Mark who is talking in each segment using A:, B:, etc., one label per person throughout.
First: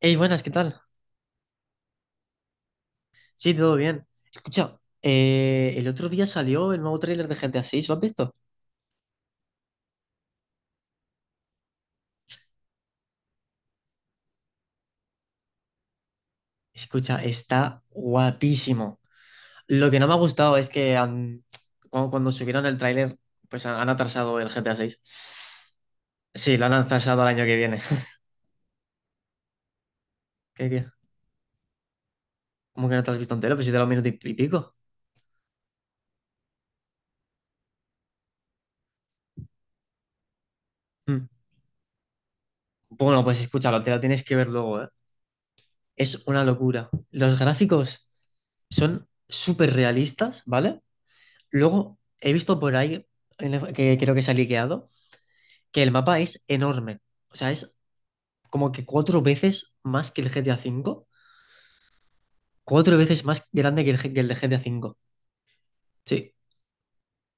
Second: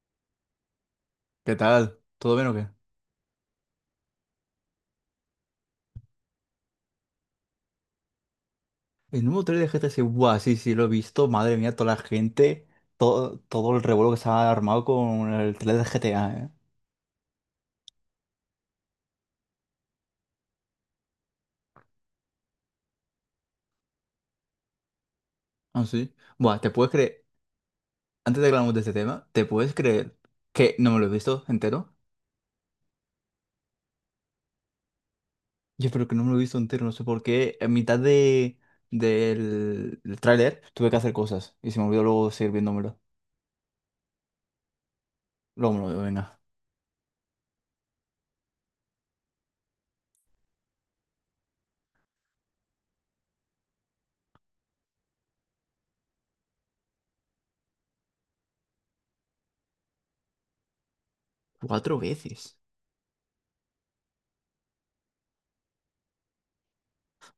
A: Hey, buenas, ¿qué tal?
B: ¿Qué tal? ¿Todo bien o qué?
A: Sí, todo bien. Escucha, el otro día salió el nuevo tráiler de GTA 6, ¿lo has visto?
B: El número 3 de GTC, buah, sí, sí, lo he visto. Madre mía, toda la gente, todo el revuelo que se ha armado con el 3 de GTA, ¿eh?
A: Escucha, está guapísimo. Lo que no me ha gustado es que cuando subieron el tráiler, pues han atrasado el GTA 6.
B: Ah, sí.
A: Sí,
B: Buah,
A: lo
B: ¿te
A: han
B: puedes
A: atrasado
B: creer?
A: al año que viene.
B: Antes de que hablamos de este tema, ¿te puedes creer
A: ¿Qué,
B: que
A: qué?
B: no me lo he visto entero?
A: ¿Cómo que no te lo has visto entero? Pues si te lo minuto y pico.
B: Yo creo que no me lo he visto entero, no sé por qué. En mitad de, del del tráiler tuve que hacer
A: Mm.
B: cosas y se me olvidó luego seguir viéndomelo.
A: Bueno, pues escúchalo, te lo tienes que ver luego, ¿eh?
B: Luego me lo veo,
A: Es
B: venga.
A: una locura. Los gráficos son súper realistas, ¿vale? Luego he visto por ahí, que creo que se ha liqueado, que el mapa es enorme. O sea, es como que cuatro veces más que el GTA 5.
B: Cuatro veces.
A: Cuatro veces más grande que que el de GTA 5. Sí.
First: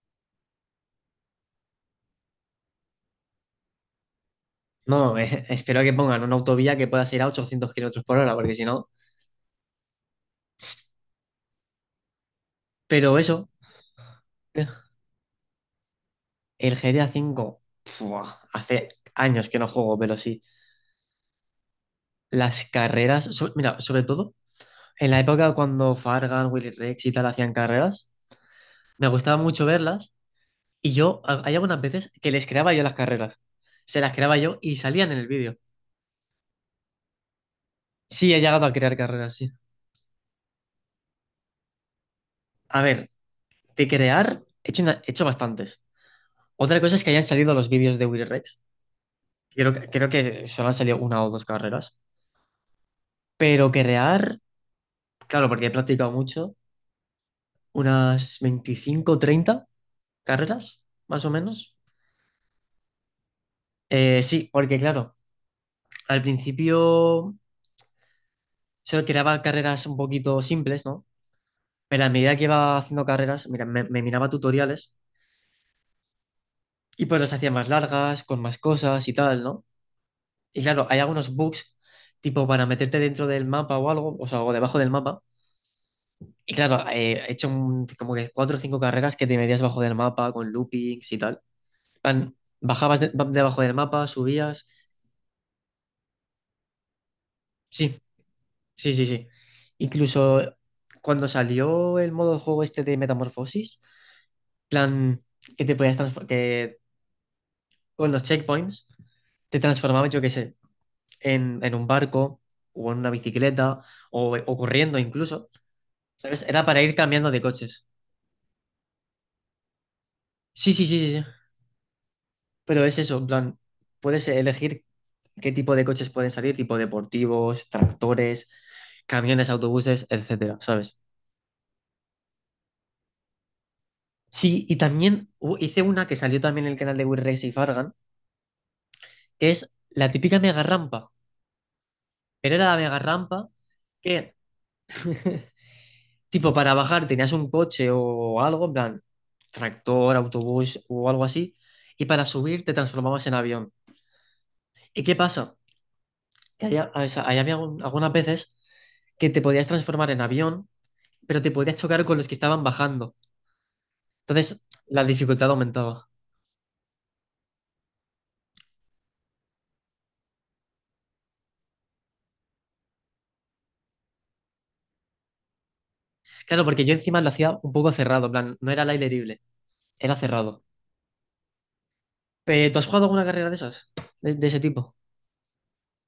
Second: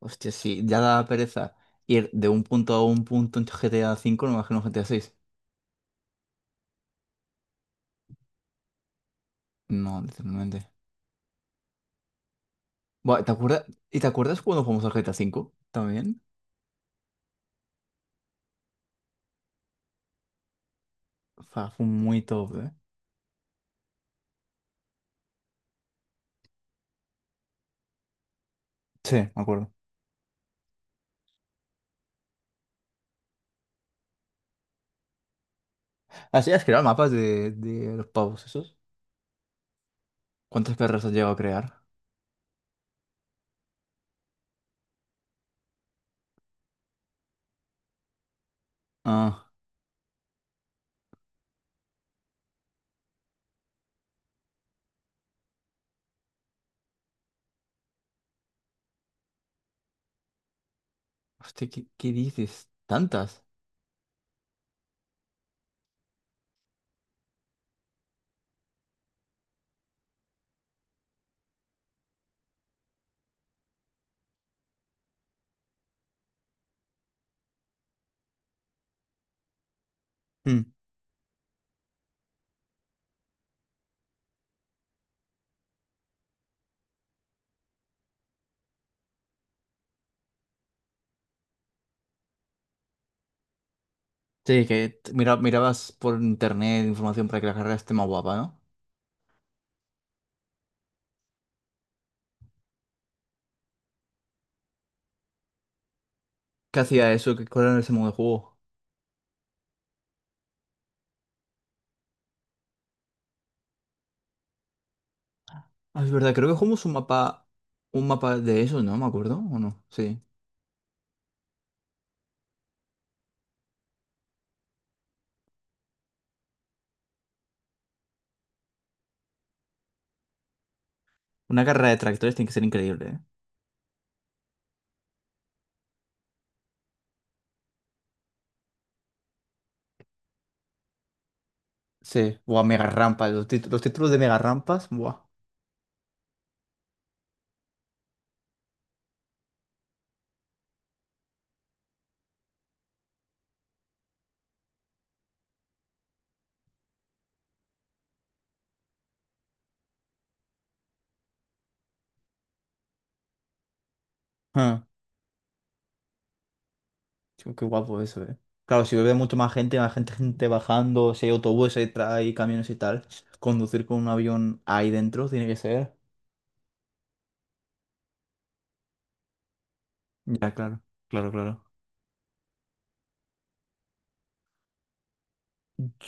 B: Hostia, sí, ya da pereza ir de un punto a un punto en GTA V, no me imagino GTA VI.
A: No, espero que pongan una autovía que pueda ir a 800 kilómetros por hora, porque si no.
B: No, literalmente.
A: Pero
B: Bueno, ¿te
A: eso,
B: acuerdas? ¿Y te acuerdas cuando
A: eh,
B: jugamos al GTA 5 también.
A: el GTA 5, ¡fua! Hace años que no juego, pero sí.
B: Fue muy top,
A: Las
B: ¿eh?
A: carreras, mira, sobre todo en la época cuando Fargan, Willy Rex y tal hacían carreras, me
B: Sí, me
A: gustaba mucho
B: acuerdo.
A: verlas. Y yo, hay algunas veces que les creaba yo las carreras. Se las creaba yo y salían en el vídeo.
B: Así, ¿hacías crear mapas de los
A: Sí, he
B: pavos
A: llegado a
B: esos?
A: crear carreras, sí.
B: ¿Cuántas perras has llegado a crear?
A: A ver, de crear, he hecho bastantes. Otra cosa es que hayan salido los vídeos de Will Rex.
B: Ah,
A: Creo que solo han salido una o dos carreras. Pero crear, claro, porque he practicado mucho, unas 25, 30 carreras, más o
B: hostia,
A: menos.
B: ¿qué dices? ¿Tantas?
A: Sí, porque claro, al principio solo creaba carreras un poquito simples, ¿no? Pero a medida que iba haciendo carreras, mira, me miraba tutoriales y pues las hacía más largas, con más cosas y tal, ¿no? Y
B: Mm.
A: claro, hay algunos bugs, tipo para meterte dentro del mapa o algo, o sea, o debajo del mapa. Y claro, he hecho como que cuatro o cinco carreras que te metías debajo del mapa con loopings y tal. En plan, bajabas debajo del mapa, subías.
B: Sí, mira, mirabas por internet información para que la carrera esté
A: Sí,
B: más guapa, ¿no?
A: sí, sí, sí. Incluso cuando salió el modo de juego este de Metamorfosis, plan que te podías transformar,
B: ¿Qué hacía eso? ¿Cuál era ese modo
A: con
B: de
A: los
B: juego?
A: checkpoints, te transformabas, yo qué sé, en un barco o en una bicicleta o corriendo incluso,
B: Ah, es verdad,
A: ¿sabes?
B: creo que
A: Era para
B: jugamos un
A: ir cambiando de
B: mapa,
A: coches.
B: un mapa de eso, ¿no? ¿Me acuerdo? ¿O no? Sí.
A: Sí, sí, sí, sí, sí. Pero es eso, en plan, puedes elegir qué tipo de coches pueden salir, tipo deportivos, tractores, camiones, autobuses, etcétera, ¿sabes?
B: Una carrera de tractores tiene que ser increíble, ¿eh?
A: Sí, y también hice una que salió también en el canal de Will Race y Fargan, que es la típica mega rampa.
B: Sí,
A: Pero
B: buah,
A: era la
B: mega
A: mega
B: rampa. Los,
A: rampa
B: tit- los títulos de
A: que
B: mega rampas, buah.
A: Tipo, para bajar tenías un coche o algo, en plan, tractor, autobús o algo así, y para subir te transformabas en avión. ¿Y qué pasa? Que allá, o sea, ahí había algunas veces que te podías transformar en avión, pero te podías chocar con los que estaban bajando. Entonces,
B: Ah,
A: la dificultad aumentaba.
B: tío, qué guapo eso, eh. Claro, si bebe mucho más gente bajando, si hay autobuses, hay camiones y tal, conducir con un avión ahí dentro tiene que ser.
A: Claro, porque yo encima lo hacía un poco cerrado, en plan, no era al aire libre, era
B: Ya,
A: cerrado.
B: claro, claro, claro.
A: ¿Tú has jugado alguna carrera de esas? ¿De ese tipo?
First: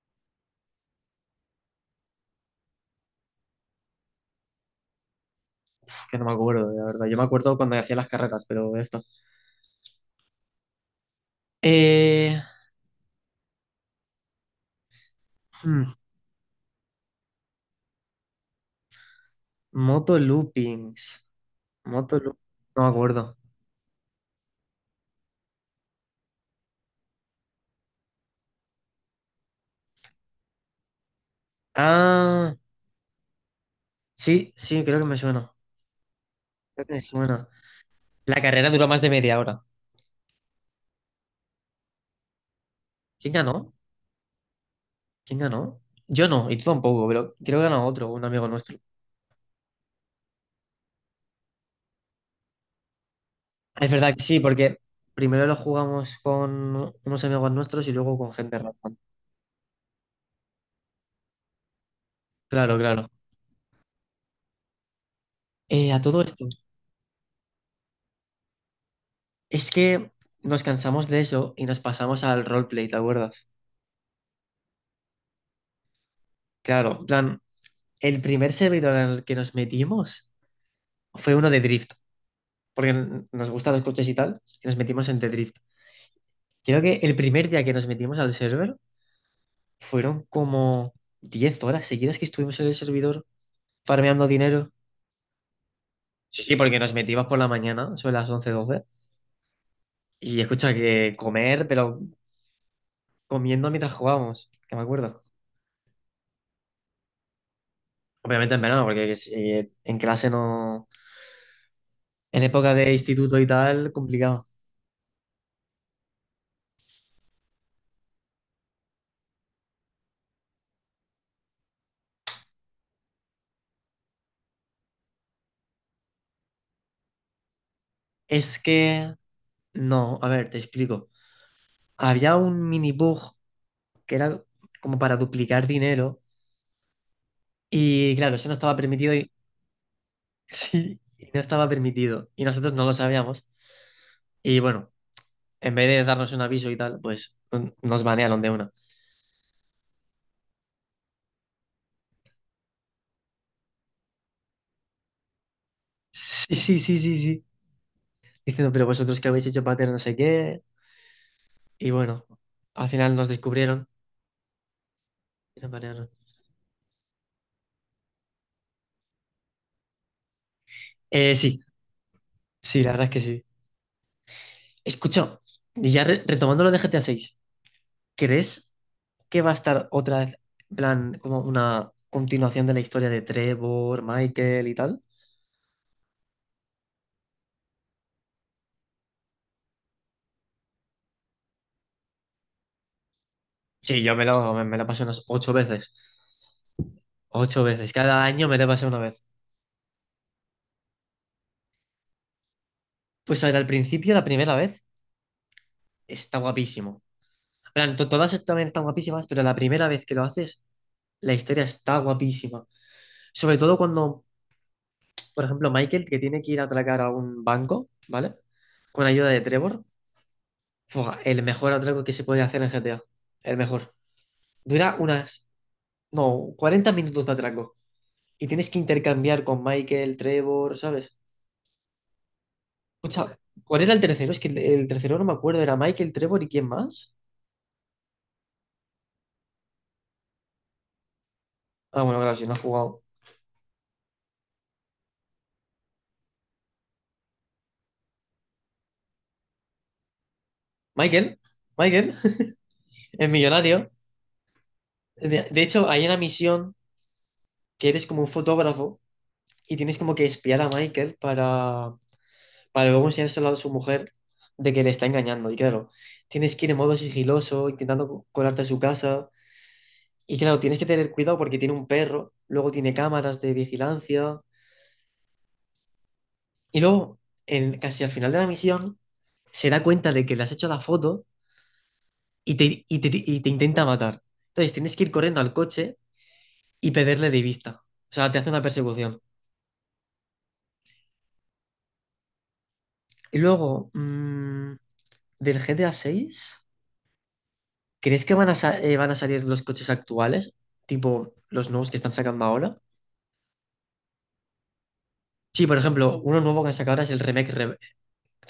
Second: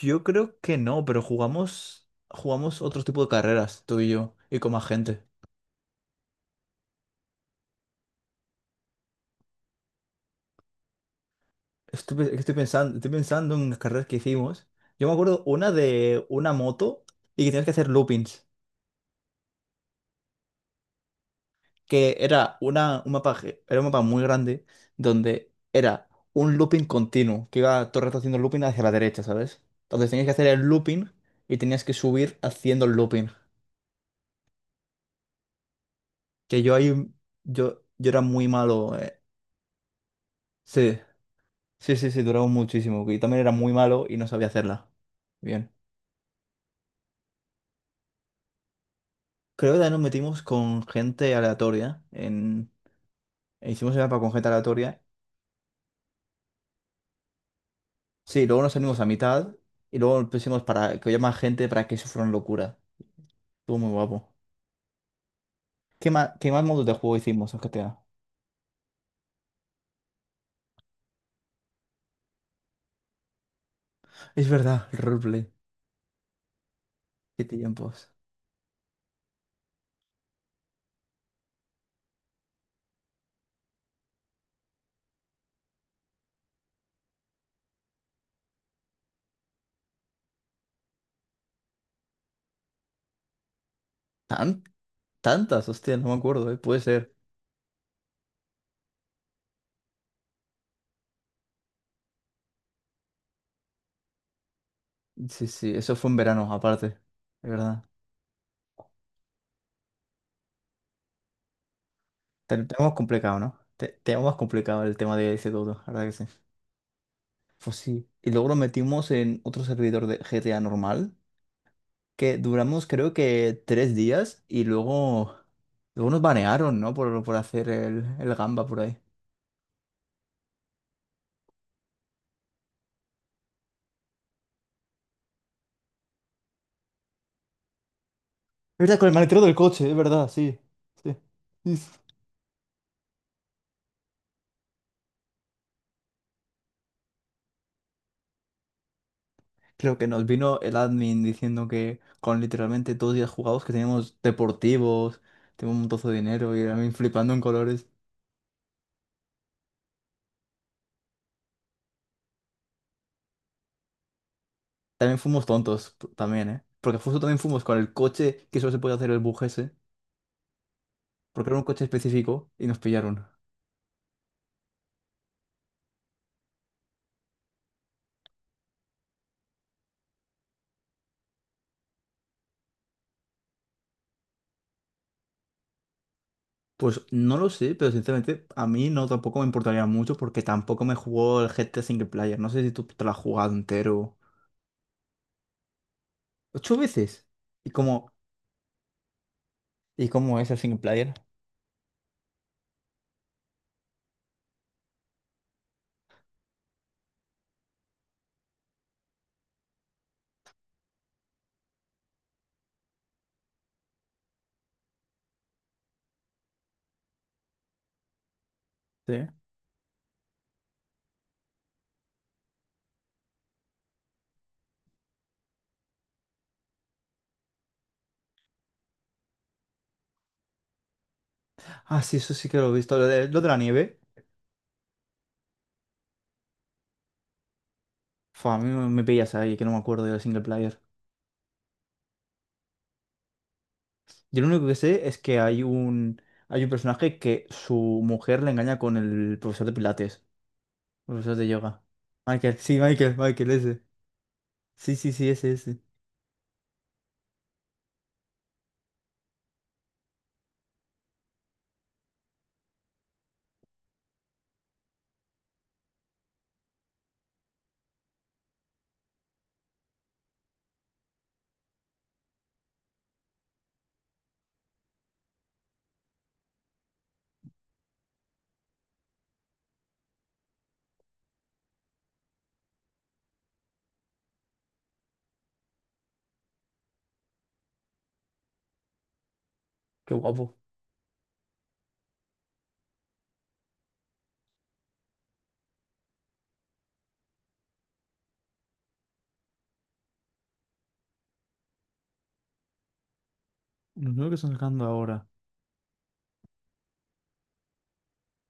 B: Yo creo que no, pero jugamos otro tipo de carreras, tú y yo, y con más gente.
A: Que no me acuerdo, la verdad. Yo me acuerdo cuando hacía las carreras, pero esto.
B: Estoy, pe-
A: Eh,
B: estoy pensando, estoy pensando en las carreras que hicimos. Yo me acuerdo una
A: hmm.
B: de una moto y que tienes que hacer loopings.
A: Moto loopings.
B: que
A: Moto loop-
B: era,
A: No me
B: una, un mapa,
A: acuerdo.
B: ge- era un mapa muy grande donde era un looping continuo, que iba todo el rato haciendo looping hacia la derecha, ¿sabes? Entonces tenías que hacer el looping y tenías que subir
A: Ah,
B: haciendo el looping.
A: sí, sí, creo que me suena.
B: Que yo
A: Creo
B: ahí,
A: que me suena.
B: yo, yo era
A: La
B: muy
A: carrera duró
B: malo,
A: más de
B: eh.
A: media hora.
B: Sí, sí, sí, sí, duraba muchísimo. Y
A: ¿Quién
B: también era
A: ganó?
B: muy malo y no sabía hacerla.
A: ¿Quién
B: Bien.
A: ganó? Yo no, y tú tampoco, pero creo que ganó otro, un amigo nuestro.
B: Creo que también nos metimos con gente aleatoria. En... e
A: Es
B: Hicimos el
A: verdad
B: mapa
A: que
B: con
A: sí,
B: gente
A: porque
B: aleatoria.
A: primero lo jugamos con unos amigos nuestros y luego con
B: Sí,
A: gente
B: luego nos
A: random.
B: salimos a mitad y luego pusimos para que haya más gente para que eso fuera una
A: Claro,
B: locura.
A: claro.
B: Estuvo muy guapo.
A: A
B: ¿Qué
A: todo
B: más,
A: esto,
B: qué más modos de juego hicimos en GTA?
A: es que nos cansamos de eso y nos pasamos al roleplay, ¿te acuerdas?
B: Es verdad, el roleplay.
A: Claro, en plan,
B: ¿Qué tiempos?
A: el primer servidor en el que nos metimos fue uno de Drift. Porque nos gustan los coches y tal, y nos metimos en The Drift. Creo que el primer día que nos metimos al server fueron como 10 horas seguidas que estuvimos en el servidor farmeando
B: ¿Tan?
A: dinero.
B: Tantas, hostia, no me
A: Sí,
B: acuerdo,
A: sí,
B: ¿eh?
A: porque
B: Puede
A: nos
B: ser.
A: metimos por la mañana, sobre las 11 12 y escucha que comer, pero comiendo mientras jugábamos, que me acuerdo.
B: Sí, sí, eso fue en verano, aparte. Es verdad.
A: Obviamente en verano, porque si en clase no. En
B: Te-
A: época de
B: Tenemos
A: instituto
B: complicado,
A: y
B: ¿no?
A: tal,
B: Tenemos
A: complicado.
B: complicado el tema de ese todo, la verdad que sí. Pues sí. Y luego lo metimos en otro servidor de GTA normal, que duramos creo que 3 días y luego nos banearon, ¿no? Por hacer el
A: Es
B: gamba por ahí. Es
A: que no, a ver, te explico. Había un mini bug que era como para duplicar dinero. Y claro, eso no estaba
B: verdad, con
A: permitido
B: el
A: y
B: maletero del coche, es verdad, sí.
A: sí,
B: Sí.
A: y no estaba
B: Sí.
A: permitido. Y nosotros no lo sabíamos. Y bueno, en vez de darnos un aviso y tal, pues nos banearon de una.
B: Creo que nos vino el admin diciendo que con literalmente todos los días jugados que teníamos deportivos, teníamos un montozo de
A: Sí,
B: dinero y a
A: sí,
B: mí
A: sí, sí,
B: flipando en
A: sí.
B: colores.
A: Diciendo, pero vosotros que habéis hecho pater no sé qué. Y bueno, al final nos descubrieron
B: También fuimos
A: y nos
B: tontos,
A: banearon.
B: también, ¿eh? Porque justo también fuimos con el coche que solo se podía hacer el bug ese, porque era
A: Sí,
B: un coche específico y nos
A: sí, la verdad es que
B: pillaron.
A: sí. Escucha, y ya retomando lo de GTA 6, ¿crees que va a estar otra vez, en plan, como una continuación de la historia de Trevor, Michael y tal?
B: Pues no lo sé, pero sinceramente a mí no tampoco me importaría mucho porque tampoco me jugó el GTA Single Player. No sé si tú te lo has jugado
A: Sí, yo
B: entero.
A: me lo pasé unas ocho veces.
B: ¿Ocho veces?
A: Ocho
B: ¿Y
A: veces.
B: cómo,
A: Cada año me lo pasé una vez.
B: y cómo es el Single Player?
A: Pues a ver, al principio, la primera vez, está guapísimo. En plan, todas también están guapísimas, pero la primera vez que lo haces, la historia está guapísima. Sobre todo cuando, por ejemplo, Michael, que tiene que ir a atracar a un banco, ¿vale? Con
B: Sí.
A: ayuda de Trevor. Fua, el mejor atraco que se puede hacer en GTA. El mejor. Dura unas, no, 40 minutos de atraco. Y tienes que intercambiar con Michael, Trevor, ¿sabes?
B: Ah, sí, eso sí que lo he visto. Lo de,
A: Escucha,
B: lo de la
A: ¿cuál era
B: nieve.
A: el tercero? Es que el tercero no me acuerdo. ¿Era Michael, Trevor y quién más?
B: Fua, a mí me pillas ahí, que no me acuerdo del single player.
A: Ah, bueno, claro, si no ha jugado.
B: Yo lo único que sé es que hay un personaje que su mujer le engaña con el profesor de Pilates, profesor
A: Michael,
B: de yoga.
A: Michael,
B: Michael, sí, Michael,
A: el
B: Michael, ese.
A: millonario.
B: Sí, sí,
A: De,
B: sí, ese,
A: de
B: ese.
A: hecho, hay una misión que eres como un fotógrafo y tienes como que espiar a Michael para, luego enseñárselo a su mujer de que le está engañando. Y claro, tienes que ir en modo sigiloso, intentando colarte a su casa. Y claro, tienes que tener cuidado porque tiene un perro, luego tiene cámaras de vigilancia. Y luego, casi al final de la misión, se da cuenta de que le has hecho la foto y te intenta matar. Entonces tienes que ir corriendo al coche y perderle de vista. O sea, te hace una persecución.
B: Qué guapo.
A: Y luego, mm, del GTA 6, ¿crees que van a salir los coches actuales? Tipo los nuevos que están sacando ahora.
B: Los nuevos que están sacando ahora.
A: Sí, por ejemplo, uno nuevo que han sacado ahora es el Remake,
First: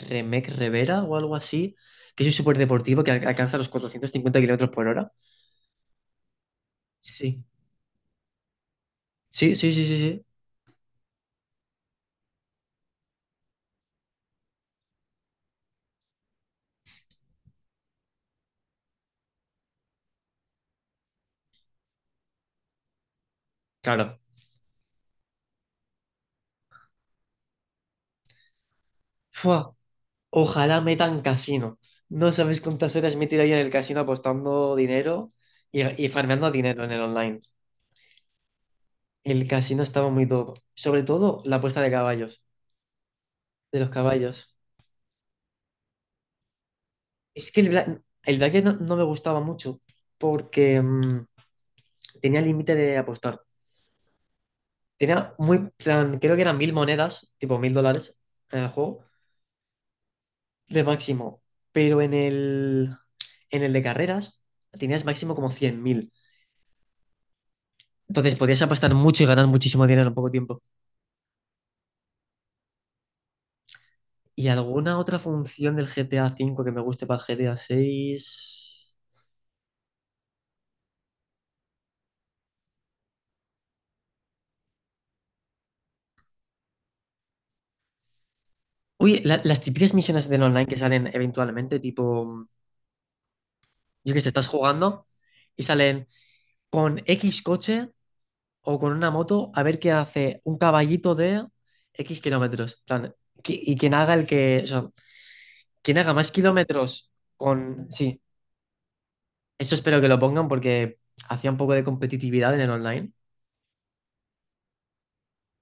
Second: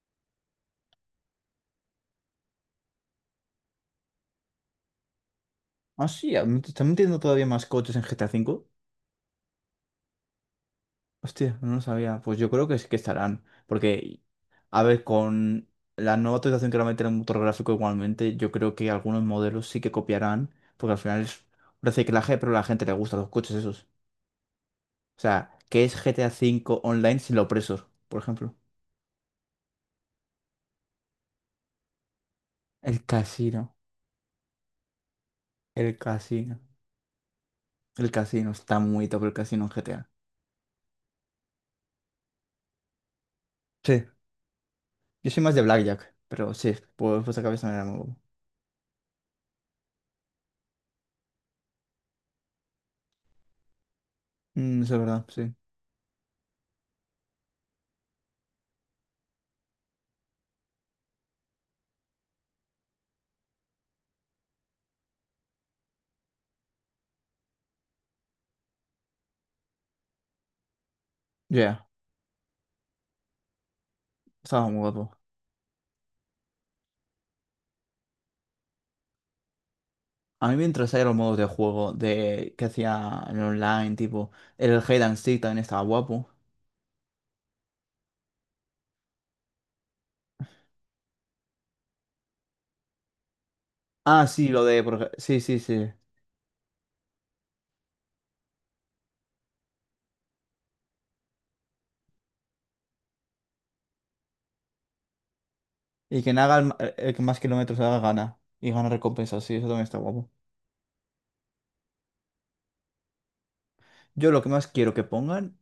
A: Remake Revera o algo así, que es un superdeportivo que alcanza los 450 kilómetros por hora.
B: Ah, sí, me están metiendo
A: Sí.
B: todavía más coches en GTA V.
A: Sí, sí, sí, sí, sí.
B: Hostia, no lo sabía. Pues yo creo que sí que estarán. Porque, a ver, con la nueva actualización que va a meter el motor gráfico igualmente, yo creo que algunos modelos sí que copiarán. Porque al final es un reciclaje, pero a la gente le gustan los coches esos.
A: Claro,
B: O sea, ¿qué es GTA 5 online sin los presos, por ejemplo?
A: fua, ojalá metan casino. No sabes cuántas
B: El
A: horas me he tirado yo en el
B: casino.
A: casino apostando dinero y,
B: El
A: y farmeando
B: casino.
A: dinero en el online.
B: El casino. Está muy top el
A: El
B: casino en
A: casino estaba
B: GTA.
A: muy top. Sobre todo la apuesta de caballos, de los
B: Sí.
A: caballos.
B: Yo soy más de Blackjack, pero sí, pues esa
A: Es que
B: cabeza me era muy guapo.
A: el blackjack no me gustaba mucho porque tenía límite de apostar.
B: Eso es verdad,
A: Tenía
B: sí.
A: muy plan, creo que eran 1.000 monedas, tipo $1.000 en el juego, de máximo. Pero en el de carreras tenías máximo como 100.000. Entonces podías apostar mucho y ganar muchísimo dinero en poco tiempo.
B: Ya,
A: ¿Y
B: estaba muy
A: alguna
B: guapo.
A: otra función del GTA 5 que me guste para el GTA VI?
B: A mí me interesaban los modos de juego de que hacía en online, tipo el Hide and Seek también estaba guapo.
A: Uy, las típicas misiones del online que salen eventualmente, tipo, yo qué
B: Ah,
A: sé, estás
B: sí, lo de por
A: jugando
B: ej- sí, sí,
A: y
B: sí.
A: salen con X coche o con una moto a ver qué hace un caballito de X kilómetros. En plan, y quien haga el que, o sea, quien haga
B: Y
A: más
B: quien haga el, ma- el-
A: kilómetros
B: el que más kilómetros
A: con.
B: haga
A: Sí,
B: gana y gana recompensas, sí, eso
A: eso
B: también está
A: espero que lo
B: guapo.
A: pongan porque hacía un poco de competitividad en el online.
B: Yo lo que más quiero que pongan,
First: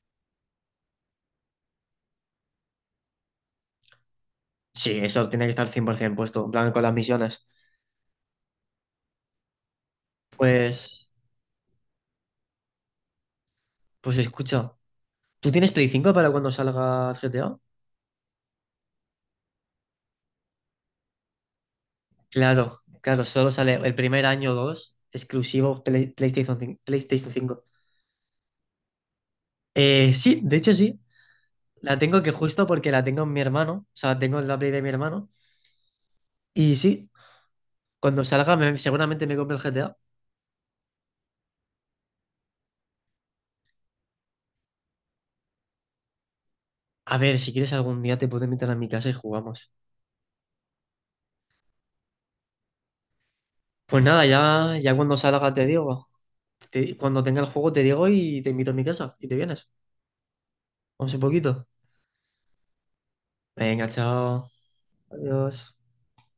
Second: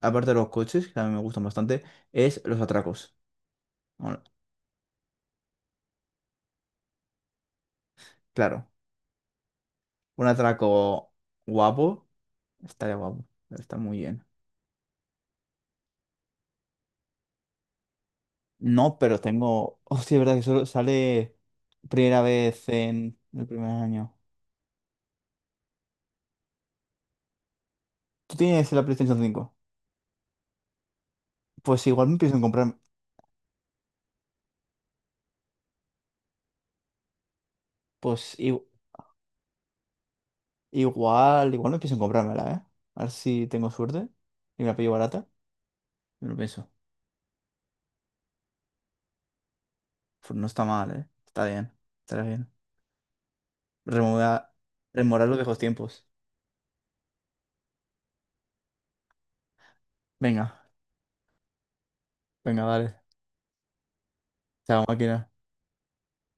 B: aparte de los coches, que a mí me gustan bastante, es los atracos. Bueno,
A: Sí, eso tiene que estar 100% puesto, en plan con las misiones.
B: claro, un
A: Pues,
B: atraco guapo estaría guapo, está muy
A: pues
B: bien.
A: escucha, ¿tú tienes Play 5 para cuando salga GTA?
B: No, pero tengo, hostia, es verdad que solo sale primera vez
A: Claro,
B: en
A: claro,
B: el
A: solo
B: primer
A: sale el
B: año.
A: primer año o dos, exclusivo PlayStation 5. PlayStation 5.
B: Tú tienes la PlayStation 5.
A: Sí, de hecho sí,
B: Pues
A: la
B: igual me
A: tengo, que
B: pienso en
A: justo
B: comprarme.
A: porque la tengo en mi hermano, o sea, tengo la Play de mi hermano. Y sí, cuando
B: Pues
A: salga
B: i-
A: seguramente me compro el GTA.
B: igual, igual me pienso en comprármela, ¿eh? A ver si tengo suerte y me la pillo barata. Me lo pienso.
A: A ver, si quieres algún día te puedo invitar a mi casa y jugamos.
B: Pues no está mal, ¿eh? Está bien. Estará bien.
A: Pues nada,
B: Remover,
A: ya cuando
B: rememorar los
A: salga
B: viejos
A: te digo.
B: tiempos.
A: Cuando tenga el juego te digo y te invito a mi casa y te vienes.
B: Venga,
A: Vamos un poquito.
B: venga, dale.
A: Venga, chao.
B: Chao, máquina.
A: Adiós.